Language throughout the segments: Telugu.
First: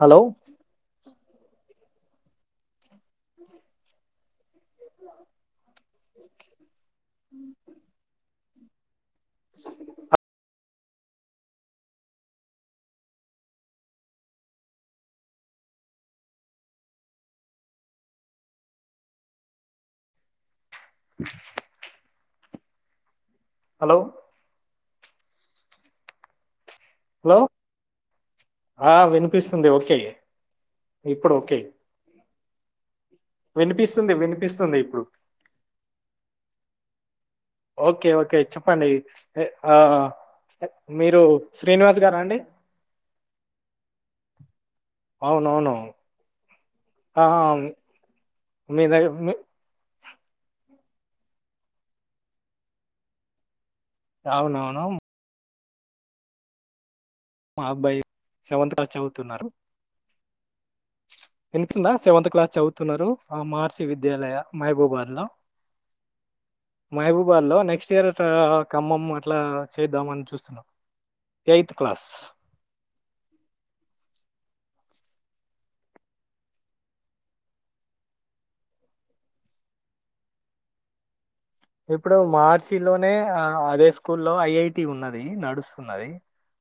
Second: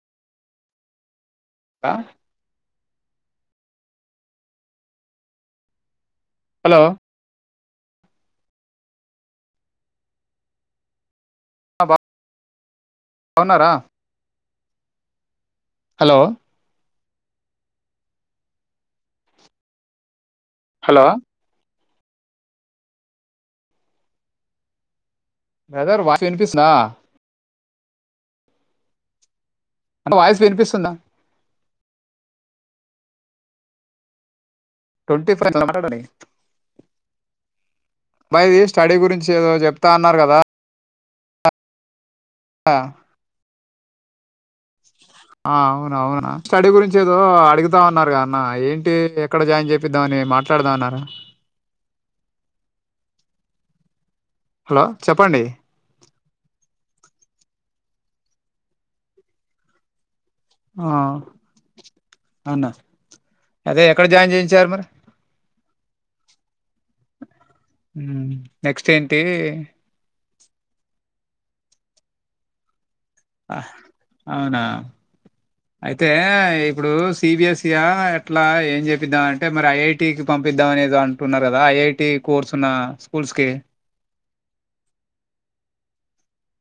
హలో క హలో బా బాగున్నారా hello hello hello brother voice వినిపిస్తుందా హలో ఆ విని పిస్తుంది ఓకే అంటే వాయిస్ వినిపిస్తుందా ఇప్పుడు ఓకే వినిపిస్తుంది వినిపిస్తు ట్వంటీ [inaudible] ఓకే ఓకే అబ్బాయిది చెప్పండి స్టడీ గురించి ఎ ఏదో ఆ చెప్తా అన్నారు కదా మీరు శ్రీనివాస్ గారా అండి ఆ ఆ అవునవును అవునా అవునా స్టడీ గురించి ఏదో ఆ, అడుగుతా అన్నారు కద అన్న మీ ఏంటి దగ్గర ఎక్కడ మీ- జాయిన్ చెపి ద్దామని మాట్లాడదాం అన్నారు హలో అవునవును చెప్పండి మా అబ్బాయి సెవెంత్ క్లాస్ చదువుతున్నారు ఆ వినిపిస్తుందా సెవెంత్ క్లాస్ అవునా చదువుతున్నారు ఆ అదే మహర్షి ఎక్కడ జాయిన్ విద్యాలయ చేయించారు మరి మహబూబాద్ లో మహబూబాద్ లో నెక్స్ట్ ఇయర్ అట్లా నెక్స్ట్ ఖమ్మం ఏంటి అట్లా చేద్దాం అని చూస్తున్నాం [unintelligible] క్లాస్ అవునా అయితే ఇప్పుడు సి బి స్ యా ఎట్లా ఏం చెపిద్దాం అంటే మరి ఐటీకి పంపిద్దాం అనే ఇప్పుడు మహర్షి లోనే స్కూల్స్కి అదే స్కూల్లో ఐఐటి ఉన్నది నడుస్తున్నది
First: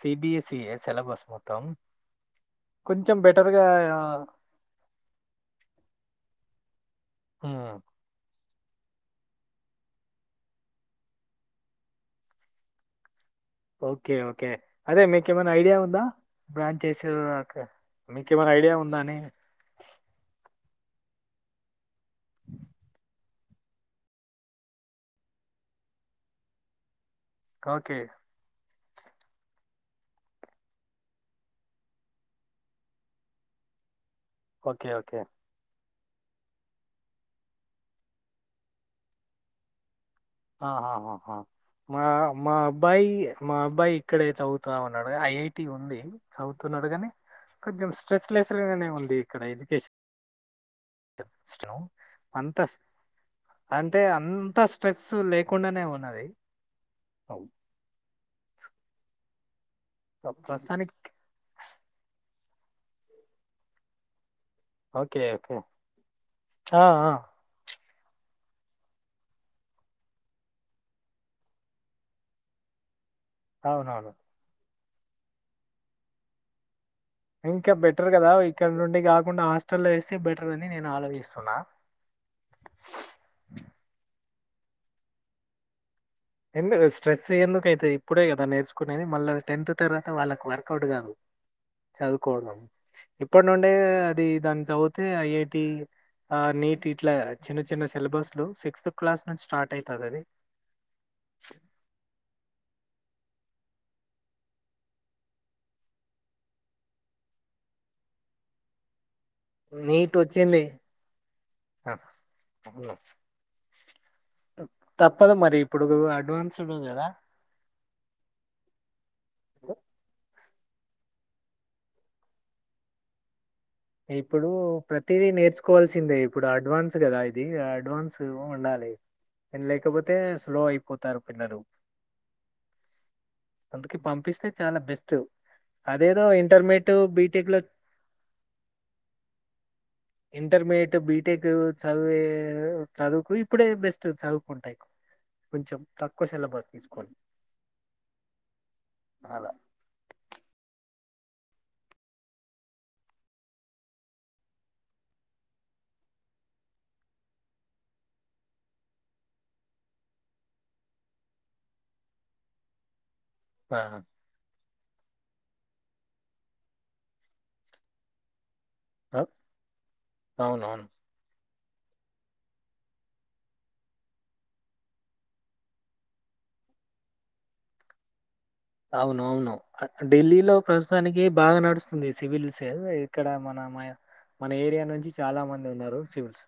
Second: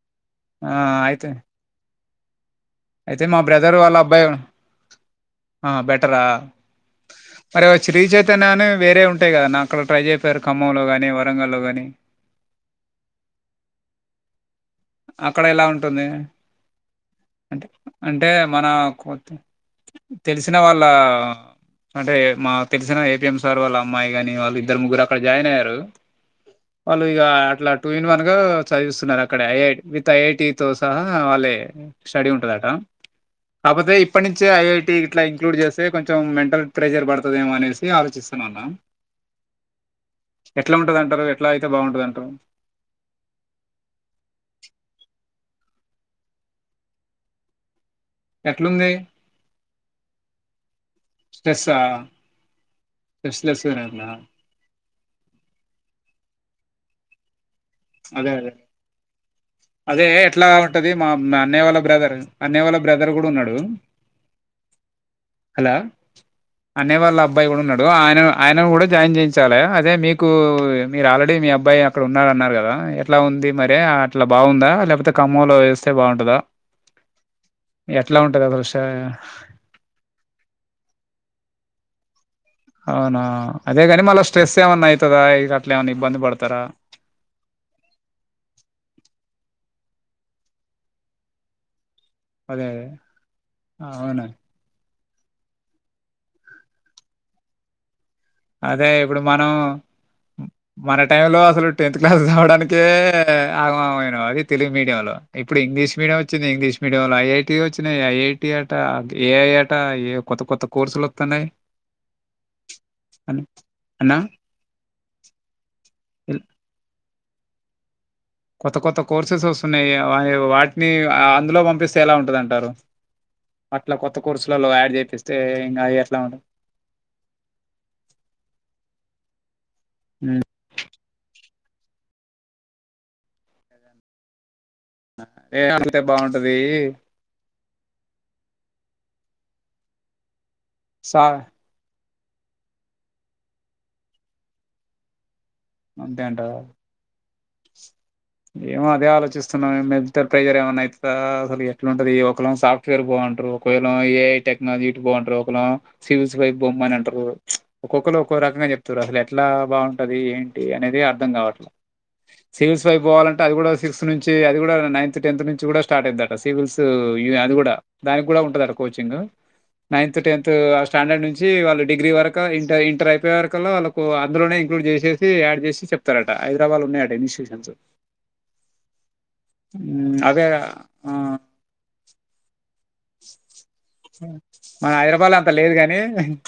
సిబిఎస్ఈఏ ఆ సలబస్ అయితే మొత్తం కొంచెం అయితే మా బెటర్గా బ్రదర్ వాళ్ళ అబ్బాయి ఆ బెటరా అరే ఉమ్, [unintelligible] శ్రీచైతన్య వేరే ఉంటాయి కదా నా అక్కడ ట్రై చేప్పారు ఖమ్మంలో గాని వరంగల్లో గాని అదే మీక అక్కడ ఏమైనా ఎలా ఐడియా ఉందా ఉంటుంది అంటే మీకేమైనా మన ఐడియా ఉందా అని తెలుసు వాళ్ళ అంటే మా తెలిసిన ఏపీఎం సార్ వాళ్ళ అమ్మాయి కానీ వాళ్ళు ఇద్దరు ముగ్గురు అక్కడ జాయిన్ అయ్యారు వాళ ఇగ అట్లా టూ ఓకే ఇన్ వన్ గా చదివిస్తున్నారు అక్కడ [unintelligible] విత్ ఐటి తో సహా వాళ్ళే స్టడీ ఉంటదట కాకపోతే ఇప్పటి నుంచే ఓకే ఐఐటీ ఓకే ఇట్ల ఇంక్లూడ్ చేస్తారు అదే కొంచెం మెంటల్ ప్రెషర్ పడుతదేమో అనేసి ఆలోచిస్తున్నా అన్నా ఆహాహాహా మా మా అబ్బాయి మా అబ్బాయి ఇక్కడే చదువుతామన్నాడు ఐఐ టి ఉంది చదువుతున్నాడుగాని కొంచెం స్ట్రెస్ లెస్ ర గానే ఎట్లుంది? ఉంది ఇక్కడ ఎడ్యుకేషన్ స్ట్రెస్సా? [inaudible] అంత స్ట్రెస్ అంటే లెస్‌గున్నా అంత ఫెస్ లేకుండానే ఉన్నది అదే అదే అదే ఎట్లా ఉంటది ప్రస్తుతానికి మ మా అన్నయ వాళ్ళ బ్రదర్ అన్నయ్య వాళ్ళ బ్రదర్ గుడా ఉన్నాడు ఓకే ఓకే. హలో ఆ! అన్నయ్య ఆ! వాళ్ళ అబ్బాయి కూడా ఉన్నడు ఇప్పుడు ఆయన ఆయనను కూడా జాయిన్ చేయించాలి అదే మీకు మీరు ఆల్రెడీ మీ అబ్బాయి అక్కడ ఉన్నారన్నారు కదా గా ఇగ ట్లా ఉంది మరే అవునవును. అట్లా బాగుందా లే లేతే ఖమ్మంలో వేస్తే బాగుంటదా ఇంకా బెటర్ కదా ఇక్కడ నుండి కాకుండా హాస్టల్లో వేస్తే బెటర్ అని నేను ఆలోచిస్తున్నా అవునా అదేగాని మల్ల స్ట్రెస్ ఏమన్నా అయితదా ఇగ అట్లేమనీ ఎందు స్ట్రెస్ ఎందుకైతాయ్ ఇప్పుడే కదా నేర్చుకునేది మళ్ళ టెన్త్ తర్వాత వాళ్ళకి వర్కౌట్ కాదు చదువుకోవడం అదే అదే. ఇప్పటి నుండే అవునా! అది దాన్ని చదువు అతే ఐఐటి ఆ నీట్ ఇట్లా చిన్న చిన్న సిలబస్ అదే ఇప్పుడు మనం మన టైం లో అసలు టెన్త్ క్లాస్ చదవడానీకే ఆగమమైన అది తెలుగు మీడియ లో ఇప్పుడు ఇంగ్లీష్ మీడియం వచ్చింది ఇంగ్లీష్ మీడియంలో ఐఐటీ వచ్చినాయ్ ఐఐటి అట ఏ ఐ అట ఏ నీట్ కొత్త ఒచ్చింది. కొత్త కోర్సులు వతన్నాయ్ తప్పదు మరి ఇప్పుడు ఇల్ అడ్వాన్స్ ఉంటుంది గదా కొత్త కొత్త కోర్సెస్ వస్తున్నాయి ఇగ వా వా నీ అందులో పంపిస్తే ఎలా ఉంటది అంటారు ఇప్పుడు ప్రతిదీ ఇంకా నేర్చుకోవాల్సిందే ఎట్లా ఉంటది ఇప్పుడు అడ్వాన్స్ కదా ఇది అడ్వాన్స్ ఉండాలి లేకపోతే హ్మ్. స్లో అయిపోతారు పిల్లలు అందుకే పంపిస్తే చాలా బెస్ట్ ఏ అడిగితే అదేదో బాగుంటది ఇంటర్మీడియట్ బీటెక్ లో ఇంటర్మీడియేట్ సా బిటెక్కూ చదివి చదువుకు ఇప్పుడే బెస్ట్ చదువుకుంటాయ్ కొంచెం అంతే తక్కువ అంటారా సిలబస్ తీసుకొని ఏమో అదే అలా. ఆలోచిస్తున్నాం ఎంత ప్రైజర్ ఏమన్న అయితు అసలు ఎట్లుంటది ఒకళ్ళేమో సాఫ్ట్వేర్ పో అంటారు ఒకవేళ ఏఐ టెక్నాలజీ ఇటు పో అంటారు ఒకళం సివిల్స్ వై బొమ్మని అంటారు ఒక్కొక్కరు ఒక్కో రకంగా చెప్తారు అసలు ఎట్లా బాగుంటది ఏంటి అనేది అర్థం కావట్ల సివిల్స్ తయి బోవాలన్ అది కూడా ఆ! సిక్స్త్ నుంచి అది కూడా నైన్త్ టెన్త్ నుంచి కూడా స్టార్ట్ అయిందట సివిల్స్ అది కూడా దానికి కూడా ఉంటద కో కోచింగు ఆ! నైన్త్ టెన్త్ ఆ అవునవును. స్టాండర్డ్ నుంచి వాళ్ళు డిగ్రీ వరక ఇంట ఇంటరయ్ పోయే వరకల్లా వాళ్ళకు అందులోనే ఇంక్లూడ్ చేసేసి యాడ్ చేసి చెప్తారట హైదరాబాద్ లో ఉన్నాయట ఇన్స్టిట్యూషన్స్ అవునవును హ్మ్. అవే ఢిల్లీలో ఆ! ప్రస్తుతానికి బాగా నడుస్తు ఉంది సివిల్స్ ఇక్కడ మన మ మన ఏరియా నుంచి చాలా మంది ఉన్నారు సివిల్స్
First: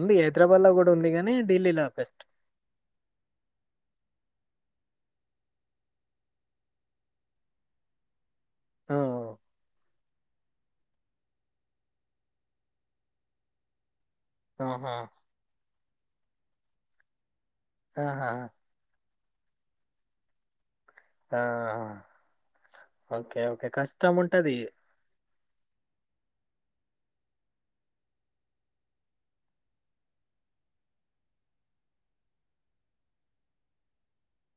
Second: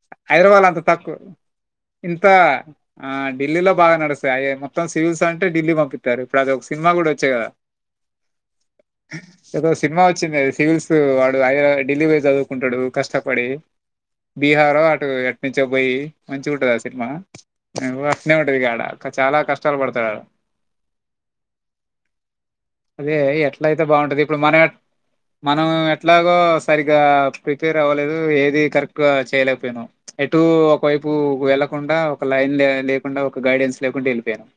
ఉంది. హైదరాబాద్ల హైదరాబాద్‌లో అంత గూడా ఉంది తక్కువ గానీ, ఢిల్లీలో బెస్ట్. ఇంత ఆ ఢిల్లీలో బాగా నడుస్తా అయ మొత్త మొత్తం సివిల్స్ అంటే ఢిల్లీ పంపిత్తారు ఇప్పుడు అదొక సినిమా కూడా వచ్చ కదా ఆ! ఏదో సినిమా వచ్చిందది సివిల్స్ వాడు అ ఢిల్లీ పోయి చదువుకుంటాడు కష్టపడి బీహారో ఆహా! అటు ఎట్ నుంచి పోయి మంచిగు దా సినిమా ఆహా! అట్నే ఉంటది ఇకాడ చాలా కష్టాలు పడతాడాడ ఆ! అదే ఓకే. ఎట్ల ఓకే. అయితే బాగుంటది ఇప్పుడు కష్టముంటది. మనం ఎ మనం ఎట్లాగో సరి ఇగ ప్రిపేర్ అవ్వలేదు ఏది కరెక్ట్ ఎక్కువ చేయలేకపోయానాం ఎటు ఒకవైపు వెళ్ళకుండా ఒక లైన్ లే లేకుండా ఒక గైడెన్స్ లేకుండా వెళ్ళిపోయానాం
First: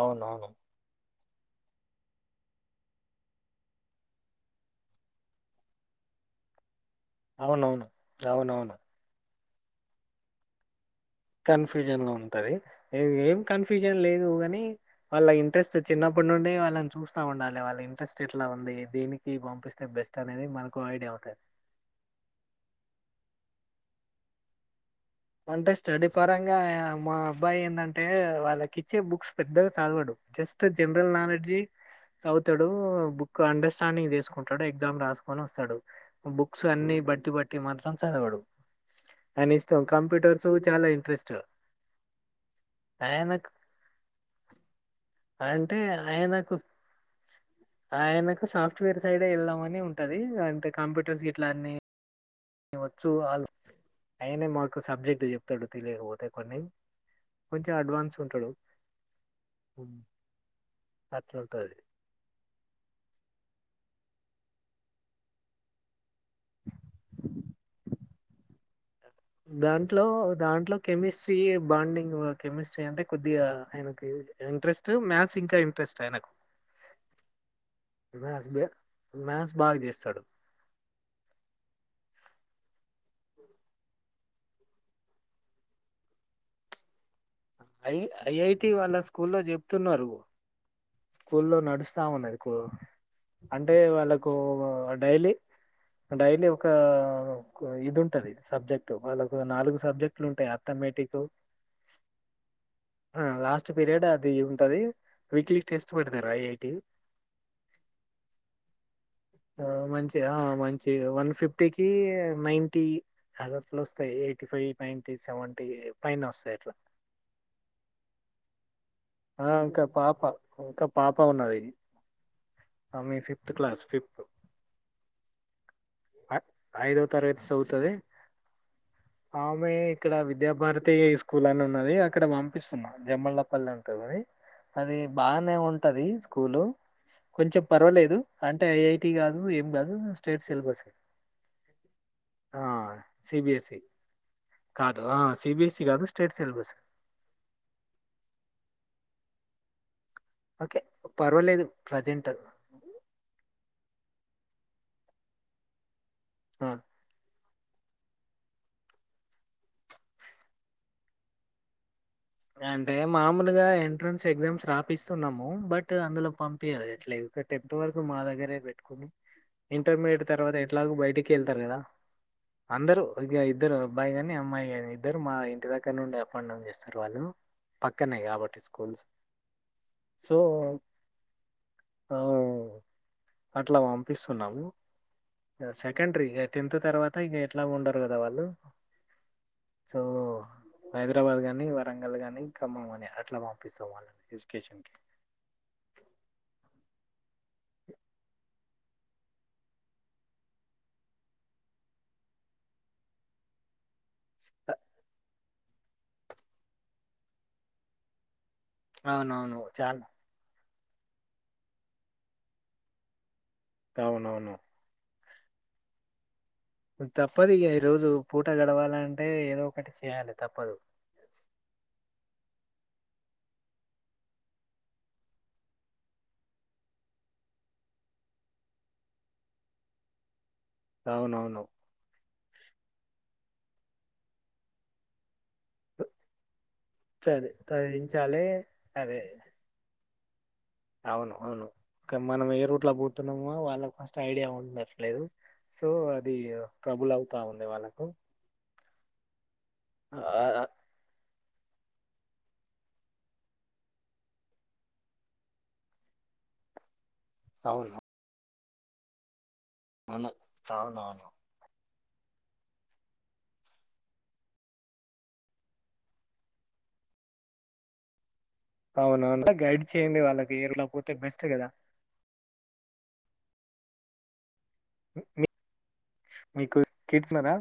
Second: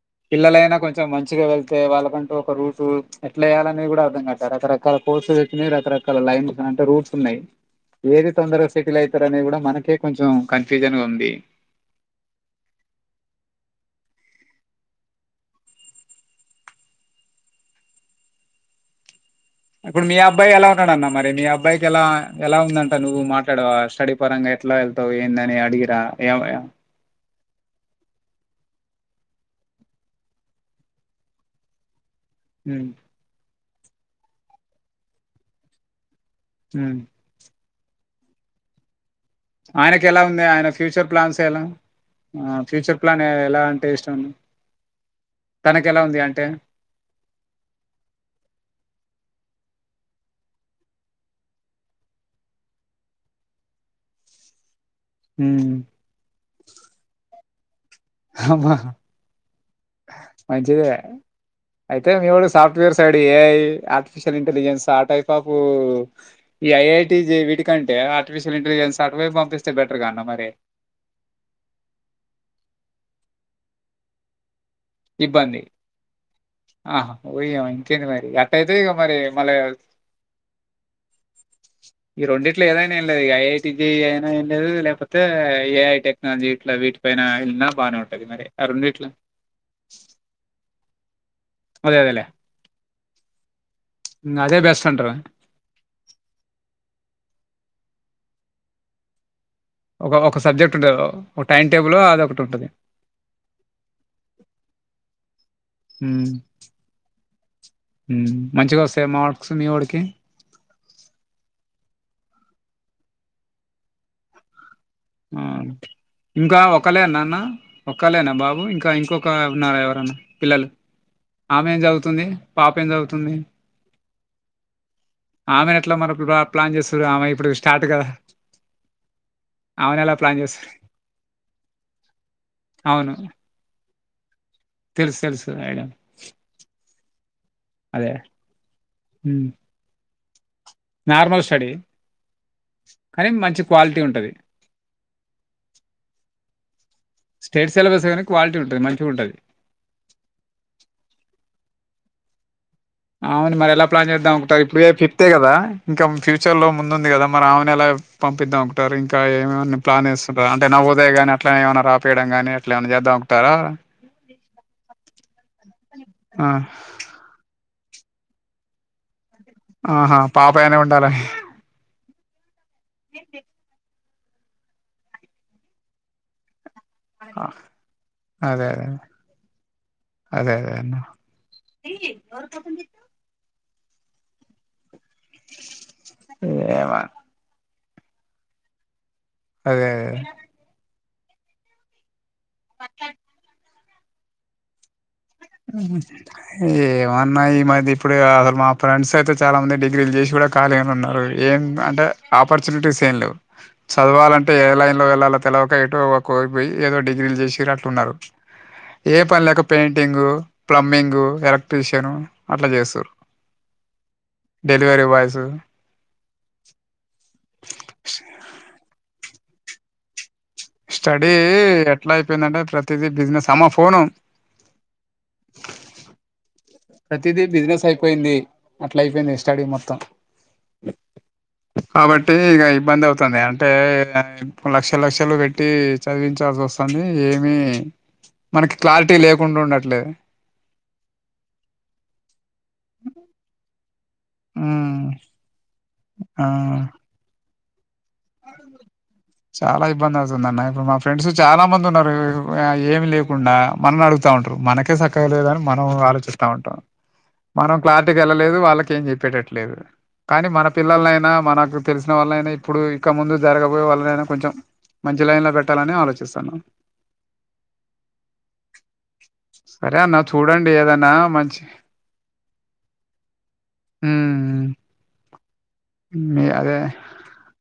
అవునవును. పిల్లలైనా కొంచెం మంచి మంచిగ వెళ్తే వాళ్ళకంటూ ఒక రూఫు ఎట్లెయ్యాల అనేది కూడా అర్థం కాక రకరకాల కోర్సులు వచ్చినాయ్ రకరకాల లైన్స్ అంటే రూఫు అవునవును ఏంది తొందర అవునవును. సెటిల్ అయితరు అనేది కూడా మనకే కొంచెం కన్ఫ్యూజన్గా కన్ఫ్యూజన్ లో ఉంటది ఏం కన్ఫ్యూజన్ లేదు గా కాని వాళ్ళ ఇంట్రెస్ట్ చిన్నప్పటి నుండి వాళ్ళని చూస్తా ఉండాలి వాళ్ళ ఇంట్రెస్ట్ ఎట్లా ఉంది దీనికి ఇప్పుడు మీ అబ్బాయి ఎలా ఉన్నాడన్న మరి ఉంటది. మీ అబ్బాయికి ఎలా ఎలా ఉందంట నువ్వు మాట్ స్టడి పరంగా ఎట్లా ఏ తావ్ ఏందీ అంటే అడిగిర్రా స్టడీ పరంగా మా అబ్బాయి ఏందంటే వాళ్ళకి ఇచ్చే బుక్స్ పెద్దగా చదవడు జస్ట్ జనరల్ నాలెడ్జి చదువుతాడు ఉమ్, బుక్ అండెస్ స్టాండింగ్ చేసుకుంటాడు ఎగ్జామ్ రాసుకొని వస్తాడు బుక్స్ అన్ని ఉమ్. బట్టి పట్టి మన సం సదవడు అనిష్టం ఆయనకి ఎలా ఉంది కంప్యూటర్స్ ఆయన చాలా ఫ్యూచర్ ఇంట్రెస్ట్ ప్లాన్స్ ఎలా ఫ్యూచర్ ప్లాన్ ఆయనకు ఎలా అంటే ఇష్టం అంటే తనకి ఎలా ఉంది అంటే ఆయనకు సాఫ్ట్వేర్ సైడే ఏ పని ఉంటది అంటే కంప్యూటర్స్ గిట్లా అన్ని వచ్చు ఆల్ అయనే మ కు సబ్జెక్ట్ చెప్తడు ఉమ్, తెలియకపోతే కొన్ని కొంచెం అడ్వాన్స్ ఉంటాడు అమా ఉమ్, మంచిదే అట్లుంటది అయితే మీవాడు software side A I artificial intelligence ఆ టైప్ ఆఫ్ ఈ ఐ ఐ టి వీటి కంటే ఆర్టిఫిషియల్ ఇంటెలిజెన్స్ అటువైపు పంపిస్తే బెటర్ దాంట్లో గా అన్న మరి దాంట్లో కెమిస్ట్రీ బాండింగ్ కెమిస్ట్రీ అంటే కొద్దిగా ఆయనకు ఇంట్రెస్ట్ మ్యాథ్స్ ఇబ్బంది ఇంకా ఇంట్రెస్ట్ ఆయనకు ఆహా పోయ ఇంకేంది మరి మ్యాథ్స్ అట్ట బే అయితే ఇక మరి మళ్ళ మ్యాథ్స్ బాగా చేస్తాడు ఈ రెండి ఇట్లో ఏదైనాలేదు ఐటి జి అయినాం లేదు లేకపోతే ఏఐ టెక్నాలజీ ఇట్ల వీటిపైన ఎళ్ళినా ఐ బానే ఉంటది మరి. ఆ ఐఐటి వాళ్ళ రెండిట్లో స్కూల్లో లో చెప్తున్నారు స్కూల్లో అదే నడుస్తా అదేలే. ఉన్నది కు అంటే వాళ్ళకు హ్మ్. అదే బెస్ట్ అంటారు. డైలీ డైలీ ఒక ఇది ఉంటది సబ్జెక్ట్ వాళ్ళకు నాలుగు ఒక సబ్జెక్ట్లు ఒక ఉంటాయ్ సబ్జెక్ట్ ఉంటది. అర్థమేటిక్ ఒక టైమ్ టేబులో అదొకటి ఉంటది. ఆ లాస్ట్ పీరియడ్ అది ఉంటది వీక్లీ టెస్ట్ హ్మ్ పెడతారు ఐఐటి హ్మ్ మంచిగా వస్తాయమో మంచిగా ఆ మంచి వన్ ఫిఫ్టీకి నైంటీఅదొట్ల వస్తాయి ఎయిటీ ఫైవ్ నైంటీ సెవెంటీ పైన వస్తాయి ఇంకా అట్లా ఒకలేనాన్న ఒకలేేనా బాబు ఇంకా ఇంకొక ఆ, ఇంకా ఉన్నారా ఎవరన్నా పాప పిల్లలు ఇంకా పాప ఉన్నది ఆమె ఏం చదువుతుంది పాప ఏం ఆమె చదువుతుంది ఫిఫ్త్ క్లాస్ ఫిఫ్త్ ఆమె ఎట్లా మన ప్లాన్ ఐదో చేస్తుర్రు అమా తరగతి ఇప్పుడు స్టార్ట్ చదువుతది కదా ఆమె ఇక్కడ ఆమెనెలా ప్లాన్ చేస్తుర్రు? విద్యాభారతి స్కూల్ అని ఉన్నది అక్కడ పంపిస్తున్నా అవును. జమ్మళ్లపల్లి ఉ తగుని అది తెలుసు. తెలుసు. బానే ఐడియా. ఉంటది స్కూలు కొంచెం అదే. పర్వాలేదు అంటే ఐఐటి కాదు హ్మ్. ఏం కాదు ట్రేడ్ సెల్ నార్మల్ స్టడీ. ఆ కానీ మంచి సిబిఎస్సి క్వాలిటీ ఉంటది. కాదు ఆ సిబిఎస్స కాదు స్టేట్ సిలబస్ స్ స్టేట్ సిలబస్ కానీ క్వాలిటీ ఉంటది మంచిగ ఉంటది ఓకే పర్వాలేదు ప్రజెంట్ అవును మరి ఏలా ప్లాన్ చేద్దాం ఇప్పుడు ఫిఫ్తే కదా ఇంకా ఫ్యూచర్ లో ముందుంది కదా మరి ఆమెన ఎలా పంపిద్దాం ఒకటారు ఇంకా ఏమైన్నా ప్లాన్ ఏస్తుంట్రా అంటే నావోదయ కానీ అట్లానే ఏమైనా అంటే మామూలుగా ఎంట్రన్స్ ఎగ్జామ్స్ రాపిస్తున్నాము బట్ అందులో ఆ! పంపియట్లేదు ఇంతవరకు మా దగ్గరే పెట్టుకుని ఆహా! ఇంటర్మీడియట్ తర్వాత పాప అయినా ఎట్లాగో ఉండాలా? బయటికి వెళ్తరు కదా అందరు ఇగ ఇద్దరు అబ్బయిగానీ అమాయిగానీ ఇద్దరు మా ఇంటి దగ్గర నుడి అపాండ్డౌన్ చేస్తరు వాళ్ళు పక్కనే కాబట్టి అదే. అదే. స్కూల్స్ సో అదే. అదే అన్న. ఆ అట్లా పంపిస్తున్నాము సెకండరీ టెన్త్ ఏమో తర్వాత ఇగ ఎట్ల ఉండరు కదా వాళ్ళు అదే సో అదే హైదరాబాద్ గాని ఒంగోలు గాని [inaudible] అట్ల పంపి వాళ్ళ ఎజుకేషన్కి ఏమో ఉన్నాయి మది ఇప్పుడే కాదమ్మా ఫ్రెండ్స్ అయితే చాలా మంది డిగ్రీలు చేసి కూడా ఖాళీగానే ఉన్నారు ఏం అంటే ఆపర్చునిటీస్ ఏం లేవు చదవాలంటే ఏ లైన్లో వెళ్ళాల తెలవక ఏటో ఒకవైపుపోయి ఏదో డిగ్రీలు చేసి అట్లున్నారు ఏ పనిలేక అవునవును చాలా పెయిటింగూ ప్లంబింగ్ ఎలక్ట్ర్రిషియన్ అట్ల చేస్తురు అవునవును ఆ తప్పదిగ ఈ రోజు పూట గడవాలంటే ఏ ఏదో ఒకటి చేయాలే స్టడీ ఎట్ల అయిపోయిందంటే ప్ర త్తదే బిజినెస్ అమ్మో ఫోను ప్రతిదీ బిజినెస్ అయిపోయింది. అట్లా అయిపోయింది. స్టడీ మొత్తం అవునవును ట్టీ ఇక ఇబ్బంది. అవుతుంద్యా అంటే ఇప్పుడు లక్షల్, లక్షలు పెట్టి టి చదివించాల్సి వస్తాంది. చది ఏమి చదివించాలి మనకి క్లారిటీ అదే లేకుండా ఉండట్లేదు. అవును అవును కాని మనమేయర్ ఓట్లక్ బోతున్నామో వాళ్ళకు ఫస్ ఐడియా ఉమ్ ఉండట్లేదు. స్ సో అది ఆ ట్రబుల్ అవుతా ఉం తే వాళ్లకు చాలా ఆ ఇబ్బంది. అవుతుందన్న ఆ, ఇప్పుడు మా ఫ్రెండ్స్ చాలా మంద్ మందిన్నారు. ఆ ఏమి లేకుండా మాన్నా అడుగుతా ఉంటారు. మనకే సక్కగా లేదని మనం ఆలోచిస్తా ఉంటా మనం అవును క్లారిటీకి వెళ్ళలేదు. వాళ్ వాళ్ళకేం చెప్పాడు. అట్ లేదులే అవును కానీ మన, అవునవును పిల్లర్లైనా మనకు తెలిసిన వాళ్లనైనా ఇప్పుడు ప్చ్ క్కముందు జరగబోయే వాళ్ళనైనా, కొంచెం మంచి లైన్ లో పెట్టాలని ఆలోచిసన్నా అవునవును [unintelligible] గైడ్ చేయండి. వాళ్ళకి [unintelligible] పోతే బెస్ట్ కదా. ఉమ్మ్మ్ మీ క్ మీకు కిడ్స్ ఉన్నరా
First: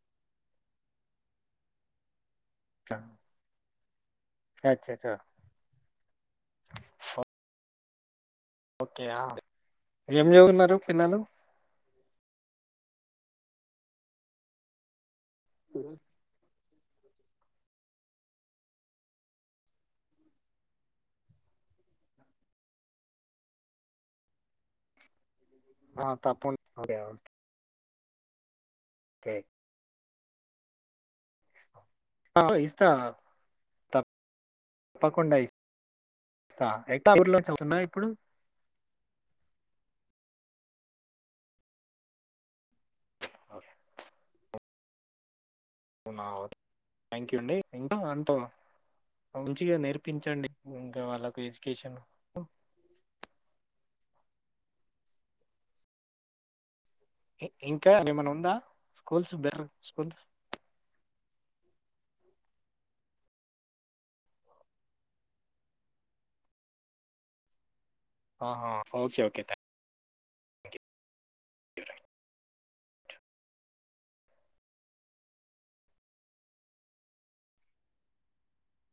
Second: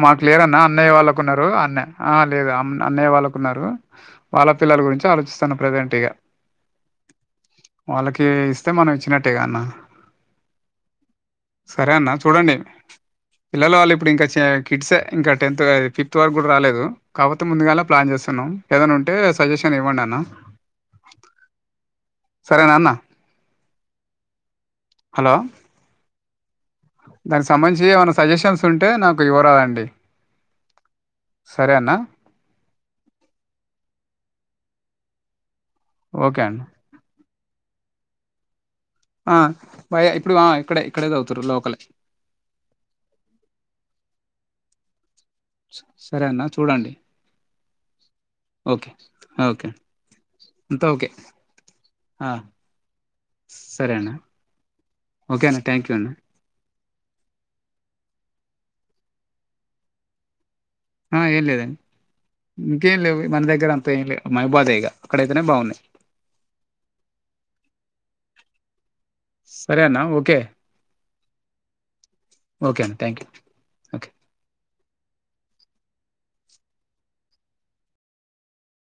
మాక్ లేరన్న అన్నయ్య వాళ్ళకున్నారు. అన్నె ఆ లేదు. అమ్ అన్నయ్య వాళ్ళకున్నారు. వాళ్ళ పిల్లల అచ్చ అచ్చ గురించి ఆలోచిస్తాన్న ప్రజెంటిగా వాళ్ళకి [unintelligible] ఇస్తే మనం ఓకే ఆ. ఇచ్చినట్టేగా అన్నా, ఏం చదువుతున్నారు పిల్లలు సరే అన్నా చూడండి. పిల్లలు వాళ్ళు ఇప్పుడు ఇంకా చేర్ కిడ్సే ఇంకా టెన్త్ దాది ఫిఫ్త్ వరకు కూడా రాలేదు. కావోతే ముందుగాలా ప్లాన్ చేస్తున్నాం ఏదైన్న ఉంటే సజెషన్ ఇవ్వండి. అన్న సరేనా అన్నా హలో ఆ తప్పున్ ఓకే ఒ జీ ఏవన్నా సజెషన్స్ స్తుంటే, నాకు ఇవ్వరాదండి. సరే అన్నా ఇస్తా తప్ తప్పకుండ ఇస్ ఓకే అన్న [inaudible] ఇప్పుడు ఆ భై ఇప్పుడు ఆ ఇక్కడే ఇక్కడేది తవ్వుతున్రు లోకలే అవునా సరే అన్న ఓకే చూడండి థ్యాంక్ యూ అండి ఇంకా అంత ఓకే ఓకే మంచిగా నేర్పించండి అంతా ఇంకా ఓకే వాళ్ళకి ఎడ్యుకేషన్ ఆ సరే అన్న ఓకే అన్న థ్యాంక్ యూ అన్న ఇంకా ఏమన్నా ఉందా స్కూల్స్ బెర్ స్కూల్ ఆ ఏం లేదండి ఇంకేం లేవు మన దగ్గర అంతా ఏం లే మహ్బాధే ఇగ అక్కడైతేనే బాగున్నాయి ఆహా ఓకే ఓకే సరే అన్న ఓకే థ్యాంక్యూ ఓకే అండి థ్యాంక్ యూ ఓకే